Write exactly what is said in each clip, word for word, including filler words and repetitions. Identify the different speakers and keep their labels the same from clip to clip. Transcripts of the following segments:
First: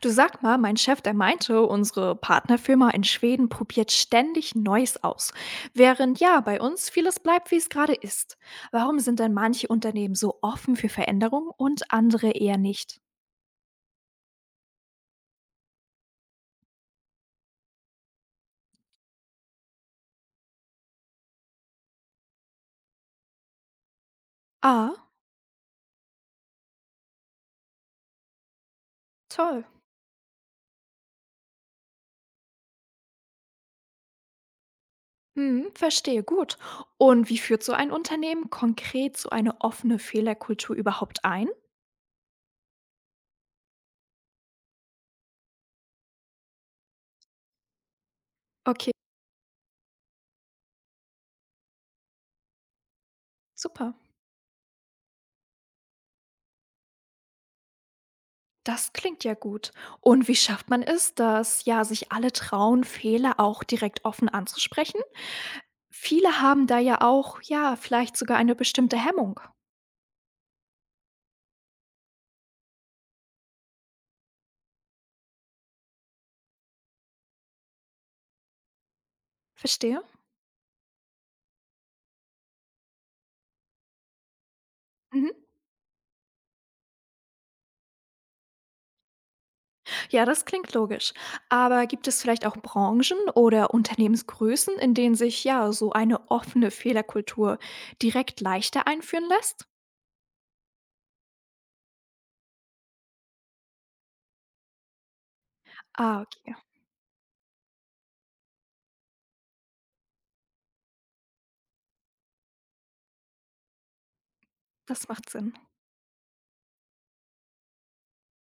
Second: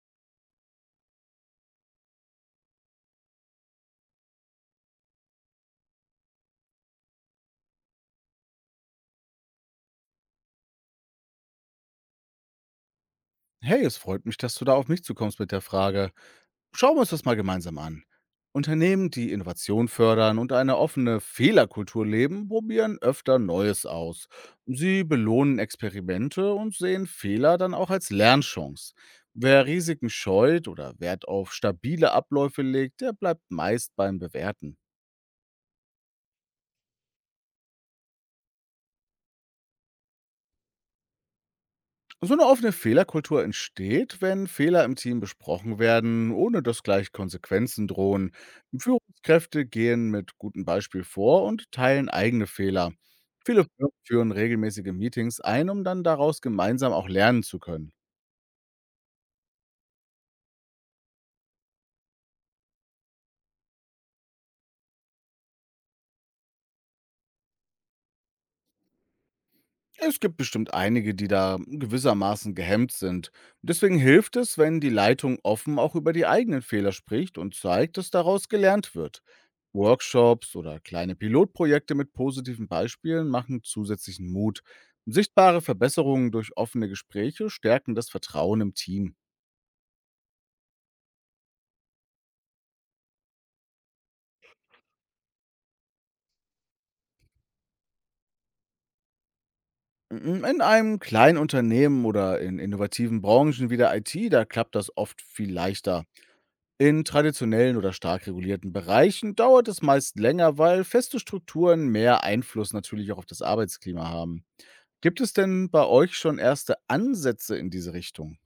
Speaker 1: Du, sag mal, mein Chef, der meinte, unsere Partnerfirma in Schweden probiert ständig Neues aus, während ja bei uns vieles bleibt, wie es gerade ist. Warum sind denn manche Unternehmen so offen für Veränderungen und andere eher nicht?
Speaker 2: Hey, es freut mich, dass du da auf mich zukommst mit der Frage. Schauen wir uns das mal gemeinsam an. Unternehmen, die Innovation fördern und eine offene Fehlerkultur leben, probieren öfter Neues aus. Sie
Speaker 1: Ah,
Speaker 2: belohnen Experimente und sehen Fehler dann auch als Lernchance.
Speaker 1: toll.
Speaker 2: Wer Risiken scheut oder Wert auf stabile Abläufe legt, der bleibt meist beim Bewerten.
Speaker 1: Hm, verstehe gut. Und wie führt so ein Unternehmen konkret so eine offene Fehlerkultur überhaupt ein?
Speaker 2: So eine offene Fehlerkultur entsteht, wenn Fehler im Team besprochen werden, ohne dass gleich Konsequenzen drohen.
Speaker 1: Okay,
Speaker 2: Führungskräfte gehen mit gutem Beispiel vor und teilen eigene Fehler. Viele Firmen
Speaker 1: super.
Speaker 2: führen regelmäßige Meetings ein, um dann daraus gemeinsam auch lernen zu können.
Speaker 1: Das klingt ja gut. Und wie schafft man es, dass ja sich alle trauen, Fehler auch direkt offen anzusprechen? Viele haben da ja auch, ja, vielleicht sogar eine bestimmte Hemmung.
Speaker 2: Es gibt bestimmt einige, die da gewissermaßen gehemmt sind. Deswegen hilft es, wenn die Leitung offen auch über die eigenen Fehler spricht und zeigt, dass daraus gelernt wird.
Speaker 1: Verstehe.
Speaker 2: Workshops oder kleine Pilotprojekte mit positiven Beispielen machen zusätzlichen Mut.
Speaker 1: Mhm.
Speaker 2: Sichtbare Verbesserungen durch offene Gespräche stärken das Vertrauen im Team.
Speaker 1: Ja, das klingt logisch. Aber gibt es vielleicht auch Branchen oder Unternehmensgrößen, in denen sich ja so eine offene Fehlerkultur direkt leichter einführen lässt?
Speaker 2: In einem kleinen Unternehmen oder in innovativen Branchen wie der I T, da klappt das oft viel leichter.
Speaker 1: Ah, okay,
Speaker 2: In traditionellen oder stark regulierten Bereichen dauert es meist länger, weil feste Strukturen mehr Einfluss natürlich auch auf das Arbeitsklima haben.
Speaker 1: das
Speaker 2: Gibt
Speaker 1: macht
Speaker 2: es
Speaker 1: Sinn.
Speaker 2: denn bei euch schon erste Ansätze in diese Richtung?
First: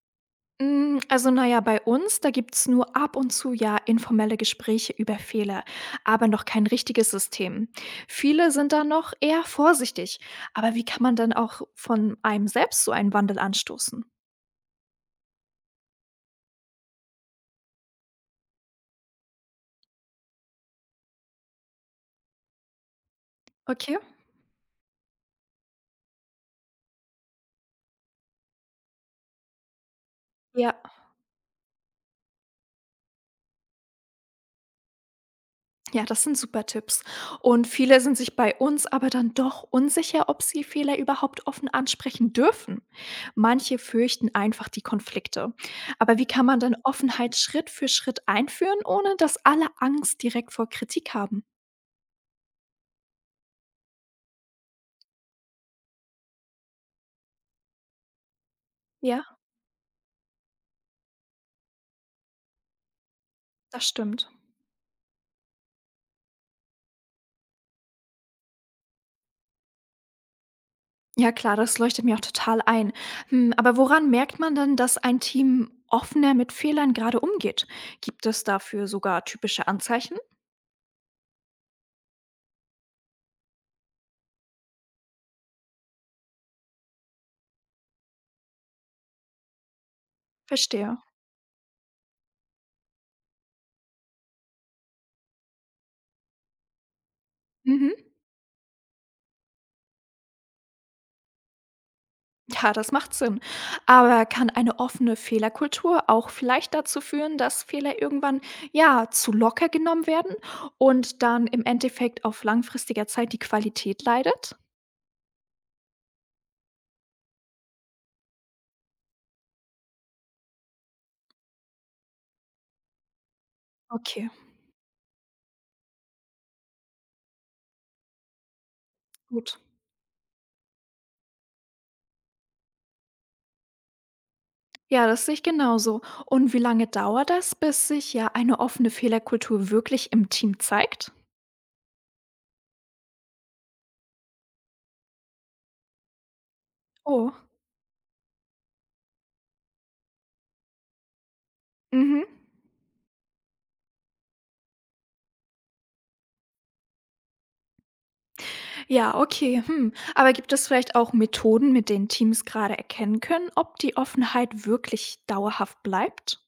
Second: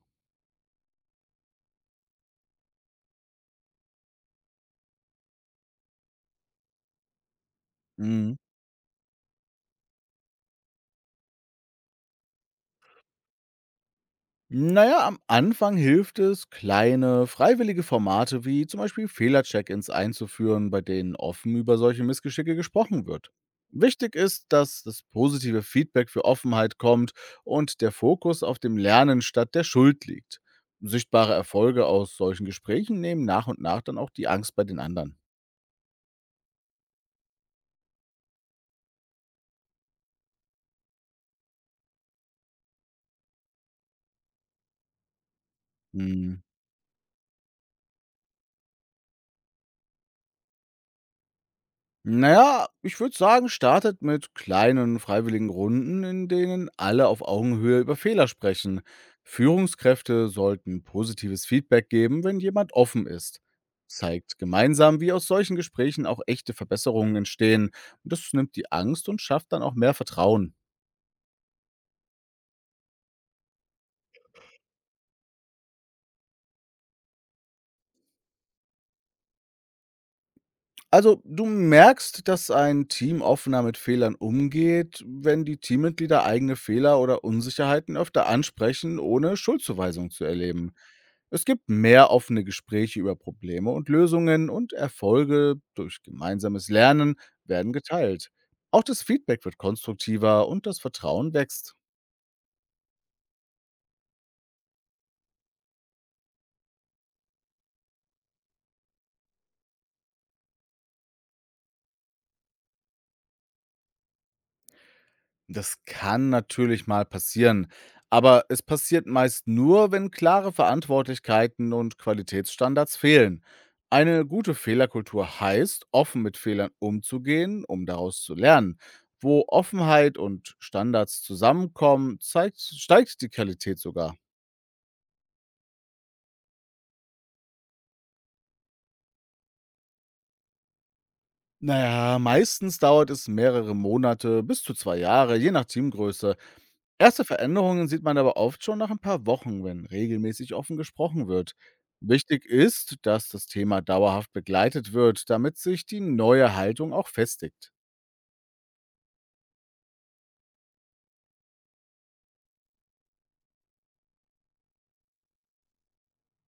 Speaker 1: Hm, also, naja, bei uns, da gibt's nur ab und zu, ja, informelle Gespräche über Fehler, aber noch kein richtiges System.
Speaker 2: Mhm.
Speaker 1: Viele sind da noch eher vorsichtig. Aber wie kann man denn auch von einem selbst so einen Wandel anstoßen?
Speaker 2: Na ja, am Anfang hilft es, kleine, freiwillige Formate wie zum Beispiel Fehler-Check-ins einzuführen, bei denen offen über solche Missgeschicke gesprochen wird.
Speaker 1: Okay.
Speaker 2: Wichtig ist, dass das positive Feedback für Offenheit kommt und der Fokus auf dem Lernen statt der Schuld liegt.
Speaker 1: Ja.
Speaker 2: Sichtbare Erfolge aus solchen Gesprächen nehmen nach und nach dann auch die Angst bei den anderen.
Speaker 1: Ja, das sind super Tipps. Und viele sind sich bei uns aber dann doch unsicher, ob sie Fehler überhaupt offen ansprechen dürfen. Manche fürchten einfach die Konflikte. Aber wie
Speaker 2: Hm.
Speaker 1: kann man dann Offenheit Schritt für Schritt einführen, ohne dass alle Angst direkt vor Kritik haben?
Speaker 2: Na ja, ich würde sagen, startet mit kleinen freiwilligen Runden, in denen alle auf Augenhöhe über Fehler sprechen.
Speaker 1: Ja,
Speaker 2: Führungskräfte sollten positives Feedback geben, wenn jemand offen ist.
Speaker 1: das stimmt.
Speaker 2: Zeigt gemeinsam, wie aus solchen Gesprächen auch echte Verbesserungen entstehen. Das nimmt die Angst und schafft dann auch mehr Vertrauen.
Speaker 1: Ja, klar, das leuchtet mir auch total ein. Hm, aber woran merkt man dann, dass ein Team offener mit Fehlern gerade umgeht? Gibt es dafür sogar typische Anzeichen?
Speaker 2: Also, du merkst, dass ein Team offener mit Fehlern umgeht, wenn die Teammitglieder eigene Fehler oder Unsicherheiten öfter ansprechen, ohne Schuldzuweisung zu erleben.
Speaker 1: Verstehe.
Speaker 2: Es gibt mehr offene Gespräche über Probleme und Lösungen und Erfolge durch gemeinsames Lernen werden
Speaker 1: Mhm.
Speaker 2: geteilt. Auch das Feedback wird konstruktiver und das Vertrauen wächst.
Speaker 1: Ja, das macht Sinn. Aber kann eine offene Fehlerkultur auch vielleicht dazu führen, dass Fehler irgendwann ja zu locker genommen werden und dann im Endeffekt auf langfristiger Zeit die Qualität leidet?
Speaker 2: Das kann natürlich mal passieren, aber es passiert meist nur, wenn klare Verantwortlichkeiten und Qualitätsstandards fehlen. Eine
Speaker 1: Okay,
Speaker 2: gute Fehlerkultur heißt, offen mit Fehlern umzugehen, um daraus zu lernen. Wo
Speaker 1: gut.
Speaker 2: Offenheit und Standards zusammenkommen, zeigt, steigt die Qualität sogar.
Speaker 1: Ja, das sehe ich genauso. Und wie lange dauert das, bis sich ja eine offene Fehlerkultur wirklich im Team zeigt?
Speaker 2: Naja, meistens dauert es mehrere Monate bis zu zwei Jahre, je nach Teamgröße. Erste
Speaker 1: Oh.
Speaker 2: Veränderungen sieht man aber oft schon nach ein paar Wochen, wenn regelmäßig offen gesprochen wird.
Speaker 1: Mhm.
Speaker 2: Wichtig ist, dass das Thema dauerhaft begleitet wird, damit sich die neue Haltung auch festigt.
Speaker 1: Ja, okay. Hm. Aber gibt es vielleicht auch Methoden, mit denen Teams gerade erkennen können, ob die Offenheit wirklich dauerhaft bleibt?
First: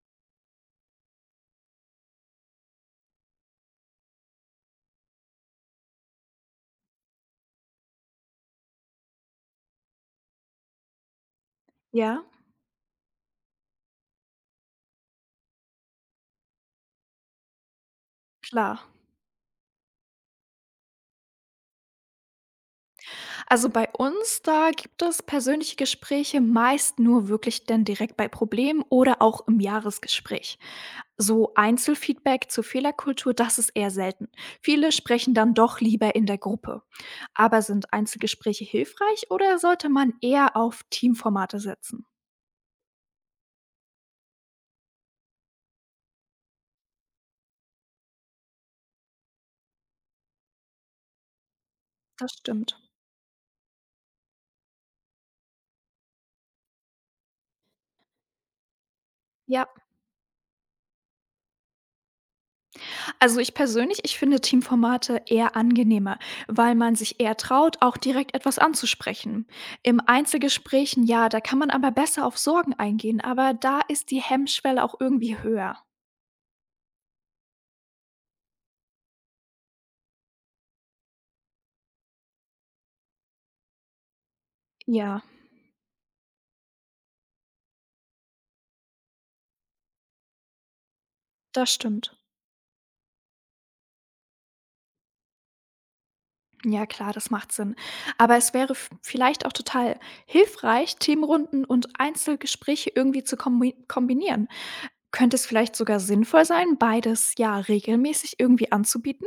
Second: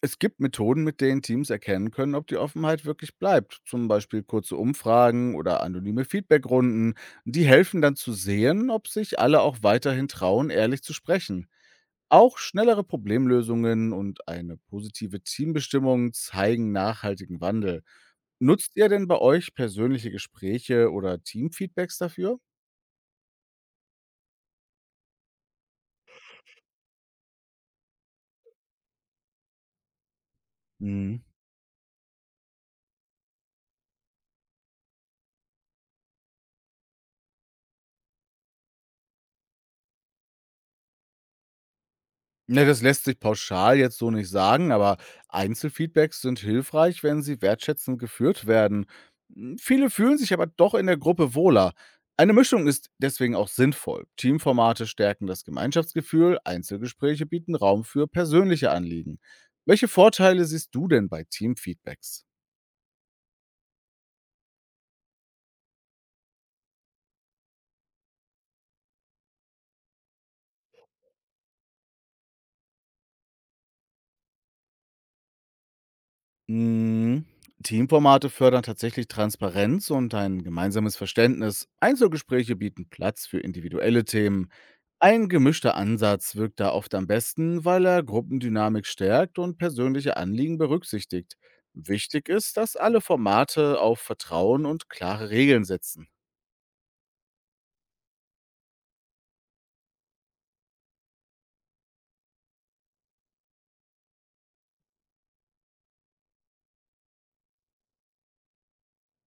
Speaker 2: Es gibt Methoden, mit denen Teams erkennen können, ob die Offenheit wirklich bleibt. Zum Beispiel kurze Umfragen oder anonyme Feedbackrunden. Die helfen dann zu sehen, ob sich alle auch weiterhin trauen, ehrlich zu sprechen.
Speaker 1: Ja.
Speaker 2: Auch schnellere Problemlösungen und eine positive Teambestimmung zeigen nachhaltigen Wandel. Nutzt
Speaker 1: Klar.
Speaker 2: ihr denn bei euch persönliche Gespräche oder Teamfeedbacks dafür?
Speaker 1: Also bei uns, da gibt es persönliche Gespräche meist nur wirklich dann direkt bei Problemen oder auch im Jahresgespräch.
Speaker 2: Mhm.
Speaker 1: So Einzelfeedback zur Fehlerkultur, das ist eher selten. Viele sprechen dann doch lieber in der Gruppe. Aber sind Einzelgespräche hilfreich oder sollte man eher auf Teamformate setzen?
Speaker 2: Ne, das lässt sich pauschal jetzt so nicht sagen, aber Einzelfeedbacks sind hilfreich, wenn sie wertschätzend geführt werden. Hm, Viele fühlen sich aber doch in der Gruppe wohler. Eine
Speaker 1: Das
Speaker 2: Mischung
Speaker 1: stimmt.
Speaker 2: ist deswegen auch sinnvoll. Teamformate stärken das Gemeinschaftsgefühl, Einzelgespräche bieten Raum für persönliche Anliegen.
Speaker 1: Ja.
Speaker 2: Welche Vorteile siehst du denn bei Teamfeedbacks?
Speaker 1: Also, ich persönlich, ich finde Teamformate eher angenehmer, weil man sich eher traut, auch direkt etwas anzusprechen. Im Einzelgesprächen, ja, da kann man aber besser auf Sorgen eingehen, aber da ist die Hemmschwelle auch irgendwie höher.
Speaker 2: Hm, Teamformate fördern tatsächlich Transparenz und ein gemeinsames Verständnis. Einzelgespräche bieten Platz für individuelle Themen.
Speaker 1: Ja,
Speaker 2: Ein gemischter Ansatz wirkt da oft am besten, weil er Gruppendynamik stärkt und persönliche Anliegen berücksichtigt.
Speaker 1: das stimmt.
Speaker 2: Wichtig ist, dass alle Formate auf Vertrauen und klare Regeln setzen.
Speaker 1: Ja, klar, das macht Sinn. Aber es wäre v vielleicht auch total hilfreich, Themenrunden und Einzelgespräche irgendwie zu kombi kombinieren. Könnte es vielleicht sogar sinnvoll sein, beides, ja, regelmäßig irgendwie anzubieten?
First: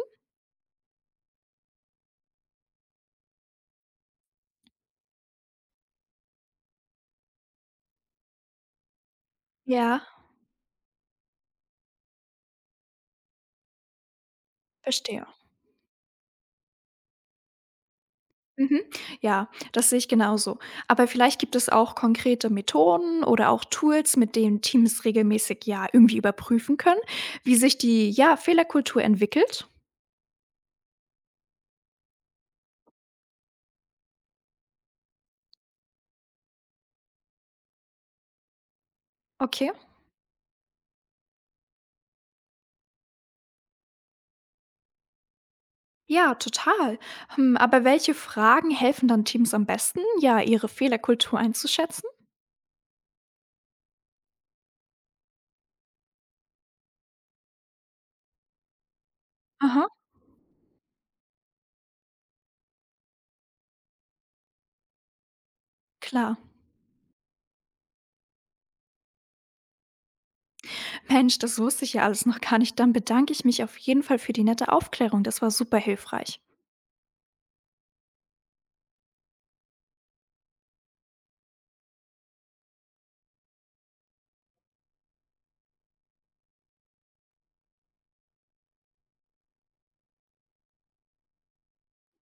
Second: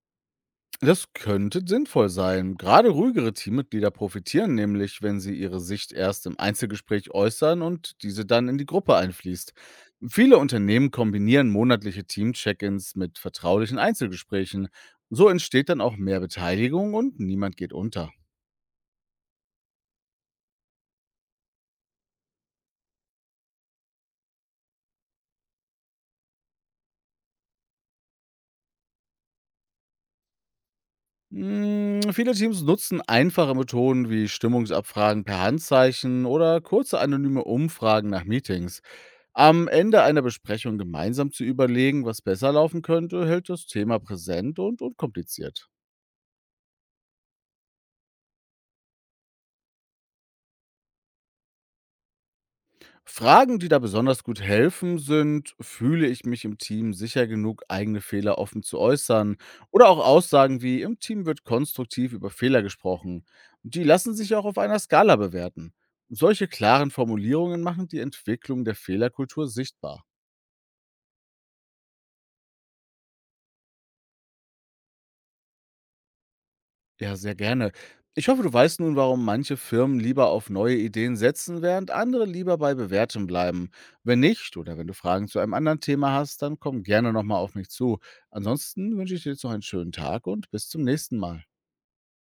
Speaker 2: Das könnte sinnvoll sein. Gerade ruhigere Teammitglieder profitieren nämlich, wenn sie ihre Sicht erst im Einzelgespräch äußern und diese dann in die Gruppe einfließt.
Speaker 1: Ja,
Speaker 2: Viele Unternehmen kombinieren monatliche Team-Check-ins mit vertraulichen Einzelgesprächen.
Speaker 1: verstehe.
Speaker 2: So entsteht dann auch mehr Beteiligung und niemand geht unter.
Speaker 1: Mhm. Ja, das sehe ich genauso. Aber vielleicht gibt es auch konkrete Methoden oder auch Tools, mit denen Teams regelmäßig ja irgendwie überprüfen können, wie sich die, ja, Fehlerkultur entwickelt.
Speaker 2: Mm, Viele Teams nutzen einfache Methoden wie Stimmungsabfragen per Handzeichen oder kurze anonyme Umfragen nach Meetings. Am
Speaker 1: Okay.
Speaker 2: Ende einer Besprechung gemeinsam zu überlegen, was besser laufen könnte, hält das Thema präsent und unkompliziert.
Speaker 1: Ja, total. Hm, aber welche Fragen helfen dann Teams am besten, ja, ihre Fehlerkultur einzuschätzen?
Speaker 2: Fragen, die da besonders gut helfen, sind: Fühle ich mich im Team sicher genug, eigene Fehler offen zu äußern?
Speaker 1: Aha,
Speaker 2: Oder auch Aussagen wie: Im Team wird konstruktiv über Fehler gesprochen. Die lassen sich auch auf einer Skala bewerten.
Speaker 1: klar.
Speaker 2: Solche klaren Formulierungen machen die Entwicklung der Fehlerkultur sichtbar.
Speaker 1: Mensch, das wusste ich ja alles noch gar nicht. Dann bedanke ich mich auf jeden Fall für die nette Aufklärung. Das war super hilfreich.
Speaker 2: Ja, sehr gerne. Ich hoffe, du weißt nun, warum manche Firmen lieber auf neue Ideen setzen, während andere lieber bei bewährtem bleiben. Wenn nicht oder wenn du Fragen zu einem anderen Thema hast, dann komm gerne nochmal auf mich zu. Ansonsten wünsche ich dir jetzt noch einen schönen Tag und bis zum nächsten Mal.